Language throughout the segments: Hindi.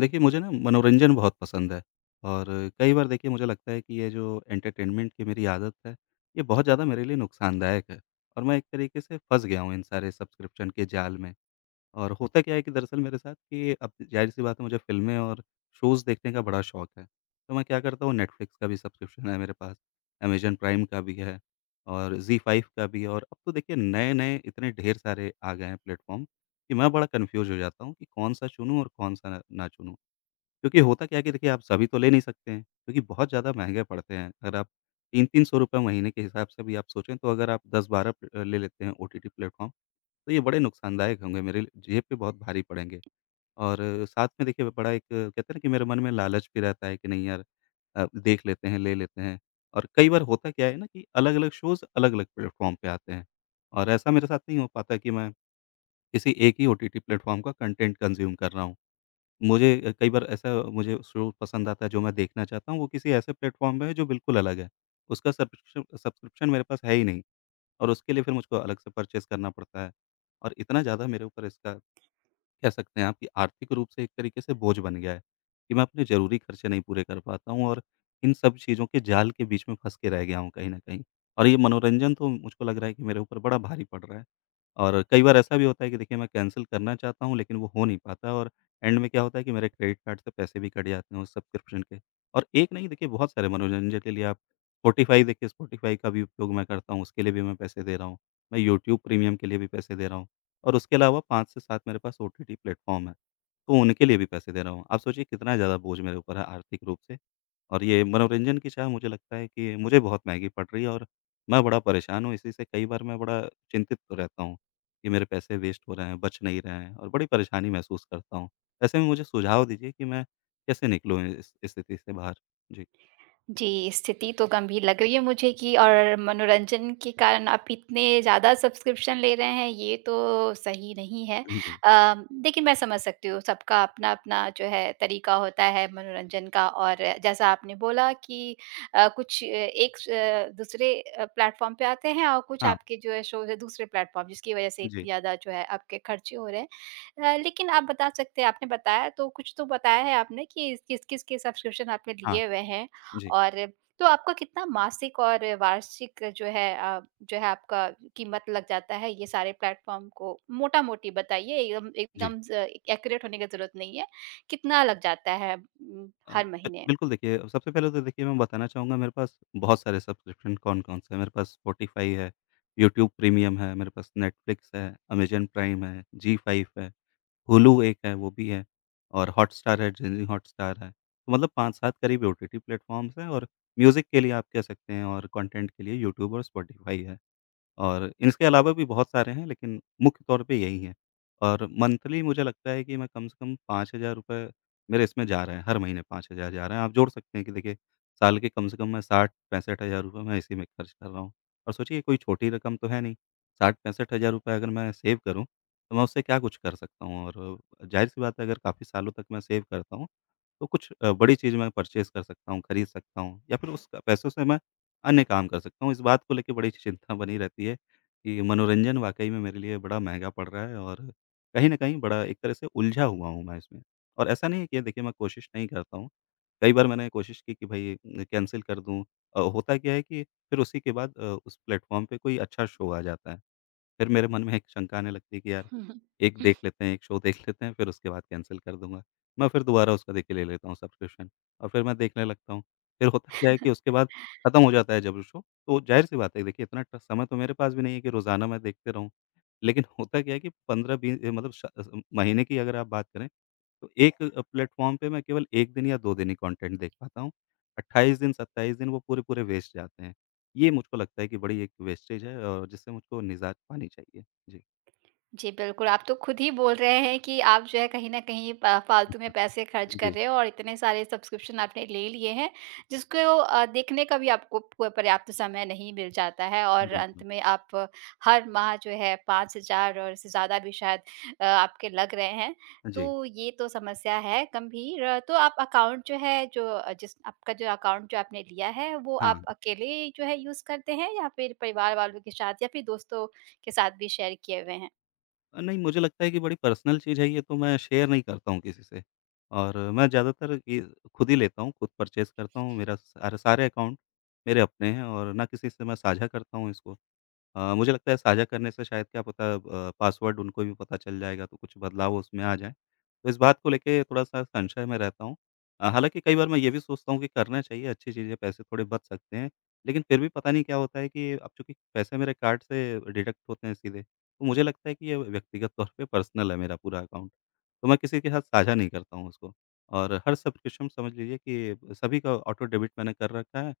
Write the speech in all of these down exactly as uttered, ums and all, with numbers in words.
देखिए, मुझे ना मनोरंजन बहुत पसंद है, और कई बार देखिए, मुझे लगता है कि ये जो एंटरटेनमेंट की मेरी आदत है, ये बहुत ज़्यादा मेरे लिए नुकसानदायक है, और मैं एक तरीके से फँस गया हूँ इन सारे सब्सक्रिप्शन के जाल में। और होता क्या है कि दरअसल मेरे साथ कि अब ज़ाहिर-सी बात है, मुझे फ़िल्में और शोज़ देखने का बड़ा शौक है, तो मैं क्या करता हूँ, नेटफ्लिक्स का भी सब्सक्रिप्शन है मेरे पास, अमेज़न प्राइम का भी है, और ज़ी फ़ाइव का भी है। और अब तो देखिए, नए-नए इतने ढेर सारे आ गए हैं प्लेटफ़ॉर्म, कि मैं बड़ा कन्फ्यूज़ हो जाता हूँ कि कौन-सा चुनूँ और कौन-सा ना चुनूँ? क्योंकि होता क्या है कि देखिए, आप सभी तो ले नहीं सकते हैं, क्योंकि बहुत ज़्यादा महँगे पड़ते हैं, अगर आप तीन तीन सौ रुपए महीने के हिसाब से भी आप सोचें, तो अगर आप दस बारह प अ, ले लेते हैं ओटीटी प्लेटफ़ॉर्म, तो ये बड़े नुकसानदायक होंगे, मेरे ल जेब पे बहुत भारी पड़ेंगे। और साथ में, देखिए, ब बड़ा एक कहते हैं ना कि मेरे मन में लालच भी रहता है कि, नहीं यार अ, देख लेते हैं, ले लेते हैं। और कई बार होता क्या है ना कि अलग-अलग शोज़ अलग-अलग प्लेटफ़ॉर्म पे आते हैं, और ऐसा मेरे साथ नहीं हो पाता कि मैं, किसी एक ही ओटीटी प्लेटफ़ॉर्म का कंटेंट कंज़्यूम कर रहा हूँ। मुझे अ, कई बार ऐसा मुझे शो पसंद आता है, जो मैं देखना चाहता हूँ, वो किसी ऐसे प्लेटफ़ॉर्म में है, जो बिल्कुल अलग है, उसका सब्शकिशुँ सब्स्क्रिप्शन मेरे पास है ही नहीं, और उसके लिए फिर मुझको अलग से परचेज़ करना पड़ता है। और इतना ज़्यादा मेरे ऊपर इसका, कह सकते हैं आप कि आर्थिक रूप से एक तरीके से बोझ बन गया है, कि मैं अपने ज़रूरी खर्चे नहीं पूरे कर पाता हूँ और इन सब चीज़ों के जाल के बीच में फँस के रह गया हूँ कहीं न कहीं, और ये मनोरंजन तो, मुझको लग रहा है कि मेरे ऊपर बड़ा भारी पड़ रहा है। और कई बार ऐसा भी होता है कि देखिए, मैं कैंसल करना चाहता हूँ, लेकिन वो हो नहीं पाता है और एंड में क्या होता है कि मेरे क्रेडिट कार्ड से पैसे भी कट जाते हैं उस सब्सक्रिप्शन के, और एक नहीं, देखिए, बहुत सारे मनोरंजन के लिए आप स्पॉटिफ़ाई, देखिए, स्पॉटिफ़ाई का भी उपयोग मैं करता हूँ, उसके लिए भी मैं पैसे दे रहा हूँ। मैं यूट्यूब प्रीमियम के लिए भी पैसे दे रहा हूँ, और उसके अलावा पाँच से सात मेरे पास ओटीटी प्लेटफ़ॉर्म हैं, तो उनके लिए भी पैसे दे रहा हूँ, आप सोचिए, कितना ज़्यादा बोझ मेरे ऊपर है आर्थिक रूप से। और ये मनोरंजन की चाह, मुझे लगता है कि मुझे बहुत महँगी पड़ रही है और मैं बड़ा परेशान हूँ इसी से, कई बार मैं बड़ा चिंतित रहता हूँ, कि मेरे पैसे वेस्ट हो रहे हैं, बच नहीं रहे हैं और बड़ी परेशानी महसूस करता हूँ। ऐसे में मुझे सुझाव दीजिए कि मैं कैसे निकलूँ इ इ इस स्थिति से बाहर। जी। जी, स्थिति तो गंभीर लग रही है मुझे कि और मनोरंजन के कारण आप इतने ज़्यादा सब्स्क्रिप्शन ले रहे हैं, ये तो सही नहीं है। हाँ जी। अ, देखिए, मैं समझ सकती हूँ, सबका अपना-अपना, जो है, तरीका होता है मनोरंजन का, और जैसा आपने बोला कि अ, कुछ अ, एक स अ, दूसरे अ, प्लेटफ़ॉर्म पे आते हैं और कुछ हाँ। आपके जो है, शोज़ हैं, दूसरे प्लेटफ़ॉर्म, जिसकी वजह से इतनी जी। ज़्यादा, जो है, आपके खर्चे हो रहे हैं। अ, लेकिन आप बता सकते हैं आपने बताया, तो कुछ तो बताया है आपने कि, किस-किस के सब्स्क्रिप्शन आपने हाँ। लिए हुए हैं, जी। और तो आपको कितना मासिक और वार्षिक, जो है अ, जो है, आपका कीमत लग जाता है ये सारे प्लेटफ़ॉर्म को मोटा-मोटी बताइए, एकदम जी। एकदम ज़ एक्यूरेट होने का ज़रूरत नहीं है। कितना लग जाता है उम, अ, हर महीने? बिल्कुल, देखिए सबसे पहले तो देखिए, मैं बताना चाहूँगा मेरे पास बहुत सारे सब्सक्रिप्शन कौन-कौन से हैं मेरे पास, स्पॉटिफ़ाई है, यूट्यूब प्रीमियम है, मेरे पास नेटफ्लिक्स है, अमेज़न प्राइम है, ज़ी-फाइव है, हुलु एक है वो भी है और हॉटस्टार है, डिज़नी हॉटस्टार है। मतलब पाँच सात करीब ये ओटीटी प्लेटफ़ॉर्म्स हैं और म्यूज़िक के लिए आप कह सकते हैं और कंटेंट के लिए यूट्यूब और स्पॉटिफ़ाई है। और इसके अलावा भी बहुत सारे हैं, लेकिन मुख्य तौर पे यही हैं, और मंथली मुझे लगता है कि मैं कम से कम पाँच हज़ार रुपए मेरे इसमें जा रहे हैं, हर महीने पाँच हज़ार जा रहे हैं। आप जोड़ सकते हैं कि देखिए, साल के कम से कम मैं साठ पैंसठ हज़ार रुपए मैं इसी में खर्च कर रहा हूँ, और सोचिए ये कोई छोटी रकम तो है नहीं, साठ पैंसठ हज़ार रुपए अगर मैं सेव करूँ, तो मैं उससे क्या कुछ कर सकता हूँ? और ज़ाहिर-सी बात है, अगर काफ़ी सालों तक मैं सेव करता हूँ, तो कुछ अ, बड़ी चीज़ मैं परचेज़ कर सकता हूँ, खरीद सकता हूँ, या फिर उस अ, पैसों से मैं अन्य काम कर सकता हूँ, इस बात को लेके बड़ी-सी चिंता बनी रहती है, कि मनोरंजन वाक़ई में मेरे लिए बड़ा महँगा पड़ रहा है, और कहीं न कहीं, बड़ा एक तरह से उलझा हुआ हूँ मैं इसमें। और ऐसा नहीं है कि देखिए, मैं कोशिश नहीं करता हूँ, कई बार मैंने कोशिश की कि भई ए न कैंसल कर दूँ अ, होता क्या है कि फिर उसी के बाद अ, उस प्लेटफ़ॉर्म पे कोई अच्छा शो आ जाता है। फिर मेरे मन में एक शंका आने लगती है कि, यार, एक देख लेते हैं, एक शो देख लेते हैं, फिर उसके बाद कैंसल कर दूँगा। मैं फिर दोबारा उसका देखिए, ले लेता हूँ सब्सक्रिप्शन, और फिर मैं देखने लगता हूँ, फिर होता क्या है कि उसके बाद खत्म हो जाता है जब वो शो, तो ज़ाहिर-सी बात है कि देखिए, इतना ट समय तो मेरे पास भी नहीं है कि रोज़ाना मैं देखते रहूँ। लेकिन होता क्या है कि पंद्रह बी ए मतलब श अज़म महीने की अगर आप बात करें, तो एक अ, प्लेटफ़ॉर्म पे मैं केवल एक दिन या दो दिन ही कॉन्टेंट देख पाता हूँ, अट्ठाईस दिन, सत्ताईस दिन वो पूरे-पूरे वेस्ट जाते हैं। ये मुझको लगता है कि बड़ी एक वेस्टेज है, और जिससे मुझको निजात पानी चाहिए। जी। जी, बिल्कुल, आप तो खुद ही बोल रहे हैं कि आप, जो है, कहीं न कहीं प फालतू में पैसे खर्च कर जी। रहे हैं और इतने सारे सब्स्क्रिप्शन आपने ले लिए हैं, जिसको अ, देखने का भी आपको प पर्याप्त समय नहीं मिल जाता है और अंत बिल्कुल। में आप हर माह, जो है, पाँच हजार और इससे ज़्यादा भी शायद अ, आपके लग रहे हैं, हाँ जी। तो ये तो समस्या है गंभीर। तो आप अकाउंट जो है, जो अ, जिस आपका जो अकाउंट जो आपने लिया है, वो आप हाँ। अकेले जो है, यूज़ करते हैं, या फिर परिवार वालों के साथ या फिर दोस्तों के साथ भी शेयर किए हुए हैं? अ, नहीं, मुझे लगता है कि बड़ी पर्सनल चीज़ है ये तो मैं शेयर नहीं करता हूँ किसी से, और मैं ज़्यादातर ये खुद ही लेता हूँ, खुद परचेज़ करता हूँ, मेरा सा सारे अकाउंट मेरे अपने हैं और ना किसी से मैं साझा करता हूँ इसको। अ, मुझे लगता है साझा करने से शायद क्या पता अ, ब पासवर्ड उनको भी पता चल जाएगा, तो कुछ बदलाव उसमें आ जाएँ, तो इस बात को लेके थोड़ा-सा संशय में रहता हूँ। अ, हालाँकि कई बार मैं ये भी सोचता हूँ कि करना चाहिए, अच्छी चीज़ है, पैसे थोड़े बच सकते हैं, लेकिन फिर भी पता नहीं क्या होता है कि अब चूँकि पैसे मेरे कार्ड से डिडक्ट होते हैं सीधे, तो मुझे लगता है कि ये व्यक्तिगत तौर पे पर्सनल है मेरा पूरा अकाउंट। तो मैं किसी के साथ साझा नहीं करता हूँ उसको। और हर सब्सक्रिप्शन समझ लीजिए कि, सभी का ऑटो डेबिट मैंने कर रखा है,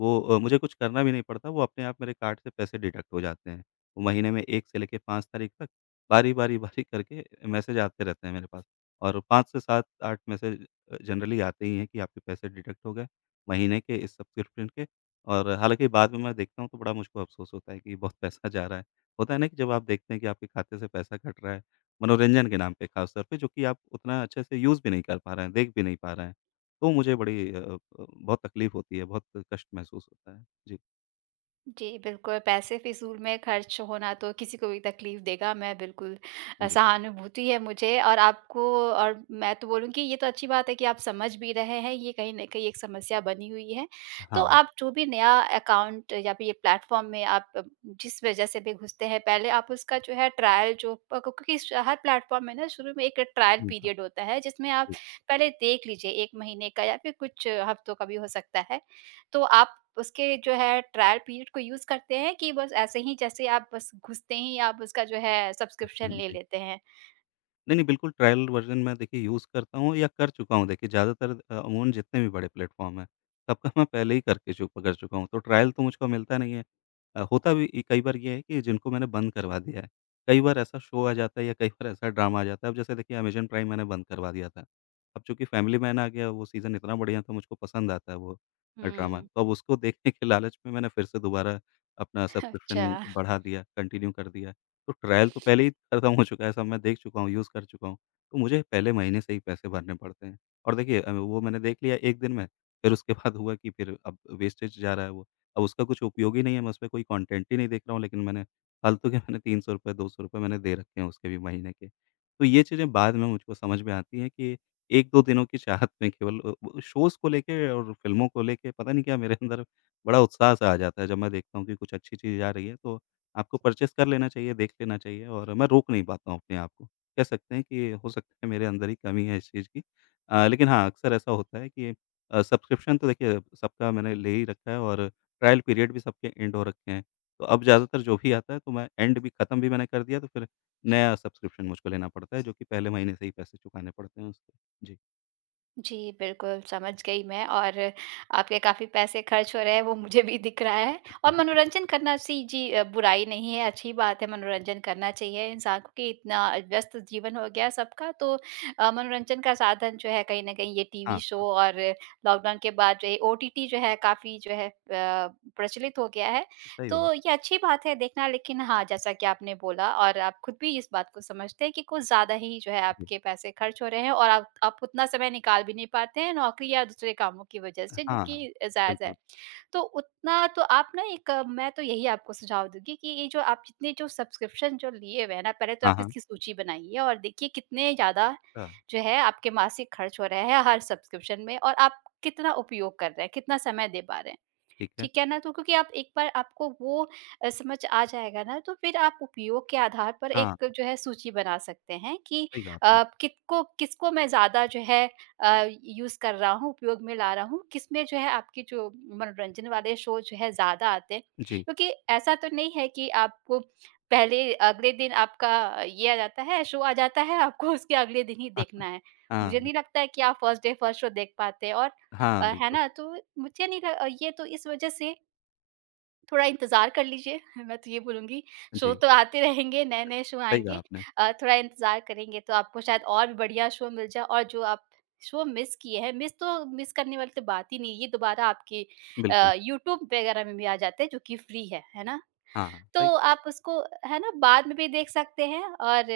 वो अ, मुझे कुछ करना भी नहीं पड़ता, वो अपने आप मेरे कार्ड से पैसे डिडक्ट हो जाते हैं। महीने में एक से लेके पाँच तारीख तक बारी-बारी बारी करके मैसेज आते रहते हैं मेरे पास, और पाँच से सात आठ मैसेज अ, जनरली आते ही हैं कि आपके पैसे डिडक्ट हो गए, महीने के इस सब्सक्रिप्शन के और हालाँकि बाद में मैं देखता हूँ तो बड़ा मुझको अफसोस होता है कि, बहुत पैसा जा रहा है। होता है ना कि जब आप देखते हैं कि आपके खाते से पैसा कट रहा है, मनोरंजन के नाम पे खास तौर पे जो कि आप उतना अच्छे से यूज़ भी नहीं कर पा रहे हैं, देख भी नहीं पा रहे हैं, तो मुझे बड़ी अ अ, बहुत तकलीफ होती है, बहुत कष्ट महसूस होता है। जी। जी, बिल्कुल। पैसे फ़िज़ूल में खर्च होना तो किसी को भी तकलीफ़ देगा मै बिल्कुल अ, जी। सहानुभूति है मुझे और आपको और मैं तो बोलूँगी ये तो अच्छी बात है कि आप समझ भी रहे हैं। ये कहीं न कहीं एक समस्या बनी हुई है, हाँ, तो हाँ। आप जो भी नया अकाउंट या फिर ये प्लेटफॉर्म में आप जिस वजह से भी घुसते हैं, पहले आप उसका जो है ट्रायल जो प को कि स हर प्लेटफॉर्म में ना शुरू में एक ट्रायल जी हाँ। पीरियड होता है, जिसमें आप जी। पहले देख लीजिए एक महीने का या फिर कुछ हफ्तों का भी हो सकता है। तो आप उसके जो है ट्रायल पीरियड को यूज़ करते हैं कि बस ऐसे ही जैसे आप बस घुसते ही आप उसका जो है ह सब्सक्रिप्शन हाँ ले जी। लेते हैं? नहीं नहीं, बिल्कुल ट्रायल वर्ज़न में देखिए यूज़ करता हूँ या कर चुका हूँ देखिए ज़्यादातर अ, अमूमन जितने भी बड़े प्लेटफॉर्म हैं, सबका मैं पहले ही करके चु कर चुका हूँ, तो ट्रायल तो मुझको मिलता नहीं है। अ, होता भी ई कई बार ये है कि जिनको मैंने बंद करवा दिया है कई बार ऐसा शो आ जाता है या कई बार ऐसा ड्रामा आ जाता है, अब जैसे देखिए अमेज़न प्राइम मैंने बंद करवा दिया था। अब चूँकि फ़ैमिली मैन आ गया, वो सीज़न इतना बढ़िया था, मुझको पसंद आता है वो अ, ड्रामा हुँ। तो अब उसको देखने के लालच में मैंने फिर से दोबारा अपना सब्सक्रिप्शन अच्छा। बढ़ा दिया, कंटिन्यू कर दिया तो ट्रायल तो पहले ही खत्म हो चुका है। सब मैं देख चुका हूँ, यूज़ कर चुका हूँ तो मुझे पहले महीने से ही पैसे भरने पड़ते हैं और देखिए अभी वो मैंने देख लिया एक दिन में फिर उसके बाद हुआ कि फिर अब वेस्टेज जा रहा है वो अब उसका कुछ उपयोग ही नहीं है। मैं उसमें कोई कंटेंट ही नहीं देख रहा हूँ लेकिन मैंने फालतू के मैंने तीन सौ रुपए, दो सौ रुपए मैंने दे रखे हैं उसके भी महीने के। तो ये चीज़ें बाद में मुझको समझ में आती हैं कि एक दो दिनों की चाहत में केवल अब अ, शोज़ को लेके और फ़िल्मों को लेके पता नहीं क्या मेरे अंदर बड़ा उत्साह-सा आ जाता है। जब मैं देखता हूँ कि कुछ अच्छी चीज़ आ रही है तो आपको परचेज़ कर लेना चाहिए, देख लेना चाहिए और मैं रोक नहीं पाता हूँ अपने आप को। कह सकते हैं कि हो सकता है मेरे अंदर ही कमी है इस चीज़ की अ, लेकिन हाँ, अक्सर ऐसा होता है कि अ, सब्सक्रिप्शन तो देखिए सबका मैंने ले ही रखा है और ट्रायल पीरियड भी सबके एंड हो रखे हैं। तो अब ज़्यादातर जो भी आता है तो मैं एंड भी खत्म भी मैंने कर दिया, तो फिर नया सब्सक्रिप्शन मुझको लेना पड़ता है जो कि पहले महीने से ही पैसे चुकाने पड़ते हैं उसके। जी। जी, बिल्कुल समझ गई मैं और आपके काफ़ी पैसे ख़र्च हो रहे हैं, वो मुझे भी दिख रहा है। और मनोरंजन करना सी जी अ, बुराई नहीं है, अच्छी बात है, मनोरंजन करना चाहिए। इंसानों के इतना व्यस्त जीवन हो गया सबका। तो अ, मनोरंजन का साधन जो है कहीं न कहीं ये टीवी हाँ, शो हाँ। और लॉकडाउन के बाद ये ओटीटी जो है काफ़ी जो है अ, प्रचलित हो गया है। सही बात। तो ये अच्छी बात है देखना, लेक़िन हाँ जैसा कि आपने बोला और आप ख़ुद भी इस बात को समझते हैं कि कुछ ज़्यादा ही जो है जी। आपके पैसे ख़र्च हो रहे हैं और आप आप उतना समय निकाल भी नहीं पाते हैं नौकरी या दूसरे कामों की वजह हाँ, से जो हाँ। कि जायज़ है। बिल्कुल। तो उतना तो आप न एक, मैं तो यही आपको सुझाव दूँगी कि ये जो आप इतने जो सब्सक्रिप्शन जो लिए हुए हैं ना, पहले तो हाँ, आप हाँ। इसकी सूची बनाइए और देखिए कितने ज़्यादा हाँ। जो है आपके मासिक ख़र्च हो रहे हैं हर सब्सक्रिप्शन में और आप कितना उपयोग कर रहे हैं, कितना समय दे पा रहे हैं। ठीक है। ठीक है ना तो क्योंकि आप एक बार आपको वो अ, समझ आ जाएगा ना, तो फ़िर आप उपयोग के आधार पर हाँ। एक जो है सूची बना सकते हैं कि सही कहा आपने। आप अ, कितकों किसको मैं ज़्यादा जो है अ, यूज़ कर रहा हूँ, उपयोग में ला रहा हूँ, किसमें जो है आपके जो मनोरंजन वाले शो जो हैं ज़्यादा आते हैं। जी। क्योंकि ऐसा तो नहीं है कि आपको पहले अगले दिन आपका ये आ जाता है शो आ जाता है, आपको उसके अगले दिन ही देखना है। हाँ। मुझे नहीं बिल्क लगता है कि आप फर्स्ट डे फर्स्ट शो देख पाते हैं। और हाँ, अ, है बिल्कुल। ना? तो मुझे नहीं ये तो इस वजह से थोड़ा इंतजार कर लीजिए मैं तो ये बोलूँगी शो जी। तो आते रहेंगे, नए-नए शो सही कहा आएँगे। आपने। अ, थोड़ा इंतजार करेंगे तो आपको शायद और भी बढ़िया शो मिल जाए। और जो आप शो मिस किए हैं मिस तो मिस करने वाली तो बात ही नहीं ये दोबारा आपके बिल्कुल। अ, यूट्यूब वग़ैरह में भी आ जाते हैं जो कि फ्री हैं। है ना? हाँ, हाँ, तो सही आप उसको है ना बाद में भी देख सकते हैं और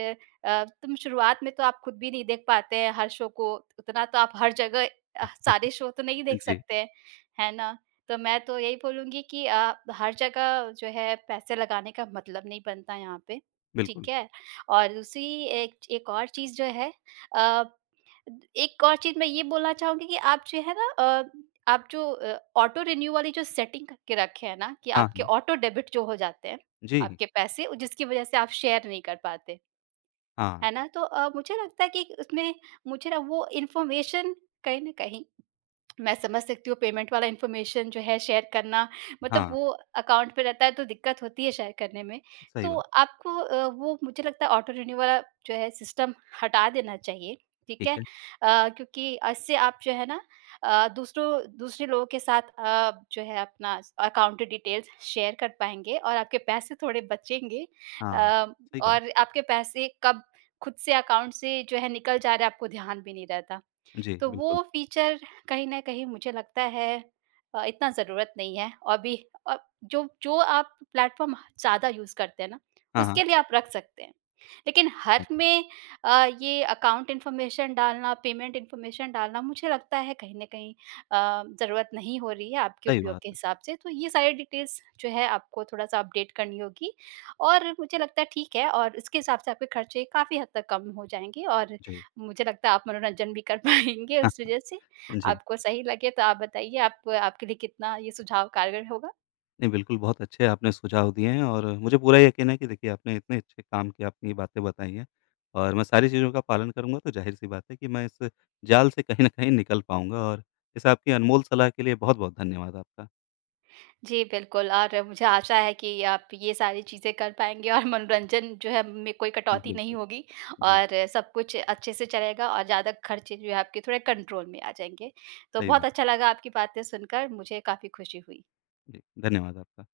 अ, तुम शुरुआत में तो आप ख़ुद भी नहीं देख पाते हैं हर शो को। उतना तो आप हर जगह अ, सारे शो तो नहीं देख जी। सकते हैं ना? तो मैं तो यही बोलूँगी कि अ, हर जगह जो है पैसे लगाने का मतलब नहीं बनता यहाँ पे। बिल्कुल। ठीक है? और दूसरी एक एक और चीज़ जो है, अ, एक और चीज़ मैं ये बोलना चाहूँगी कि आप जो ना अ, आप जो अ, ऑटो रिन्यु वाली जो सेटिंग करके रखे हैं ना, कि हाँ, आपके हाँ। ऑटो डेबिट जो हो जाते हैं जी। आपके पैसे, जिसकी वजह से आप शेयर नहीं कर पाते। हाँ। है ना? तो अ, मुझे लगता है कि उसमें मुझे ना वो इन्फॉर्मेशन कहीं न कहीं मैं समझ सकती हूँ पेमेंट वाला इन्फॉर्मेशन जो है शेयर करना मतलब हाँ। वो अकाउंट पे रहता है तो दिक़्क़त होती है शेयर करने में। सही तो बात। आपको अ, वो मुझे लगता है ऑटो रिन्यु वाला जो है सिस्टम हटा देना चाहिए। ठीक ठीक है? है। अ, क्योंकि अ, इससे आप जो है ना अ, दूसरों दूसरे लोगों के साथ अ, आप जो है अपना अकाउंट डिटेल्स शेयर कर पाएँगे और आपके पैसे थोड़े बचेंगे अ, हाँ, सही कहा। और आपके पैसे कब ख़ुद से अकाउंट से जो है निकल जा रहा हैं, आपको ध्यान भी नहीं रहता। जी, तो बिल्कुल। वो फीचर कहीं न कहीं मुझे लगता है अ, इतना ज़रूरत नहीं है और भी अ, जो जो आप प्लेटफॉर्म ज़्यादा यूज़ करते हैं ना, हाँ, हाँ। उसके लिए आप रख सकते हैं। लेक़िन हर में अ, ये अकाउंट इन्फॉर्मेशन डालना, पेमेंट इन्फॉर्मेशन डालना मुझे लगता है कहीं न कहीं अ, ज़रूरत नहीं हो रही है आपके सही उपयोग के बात। हिसाब से। तो ये सारे डिटेल्स जो हैं आपको थोड़ा-सा अपडेट करनी होगी। और मुझे लगता है ठीक है और इसके हिसाब से आपके ख़र्चे काफ़ी हद तक कम हो जाएँगे और जी। मुझे लगता है आप मनोरंजन भी कर पाएँगे उस वजह से। जी। आपको सही लगे तो आप बताइए आप आपके लिए कितना ये सुझाव कारगर होगा? नहीं, बिल्कुल बहुत अच्छे आपने सुझाव दिए हैं और मुझे पूरा यकीन है कि देखिए आपने इतने अच्छे काम की अपनी बातें बताई हैं और मैं सारी चीज़ों का पालन करूँगा तो ज़ाहिर-सी बात है कि मैं इस जाल से कहीं न कहीं निकल पाऊँगा और इस आपकी अनमोल सलाह के लिए बहुत-बहुत धन्यवाद आपका। जी, बिल्कुल और मुझे आशा है कि आप ये सारी चीज़ें कर पाएँगे और मनोरंजन जो है में कोई हाँ कटौती नहीं बिल्कुल, होगी जी। और सब-कुछ अच्छे से चलेगा और ज़्यादा ख़र्चे जो हैं आपके थोड़े कंट्रोल में आ जाएँगे। तो सही बहुत बात। अच्छा लगा आपकी बातें सुनकर मुझे काफ़ी खुशी हुई। जी, धन्यवाद आपका।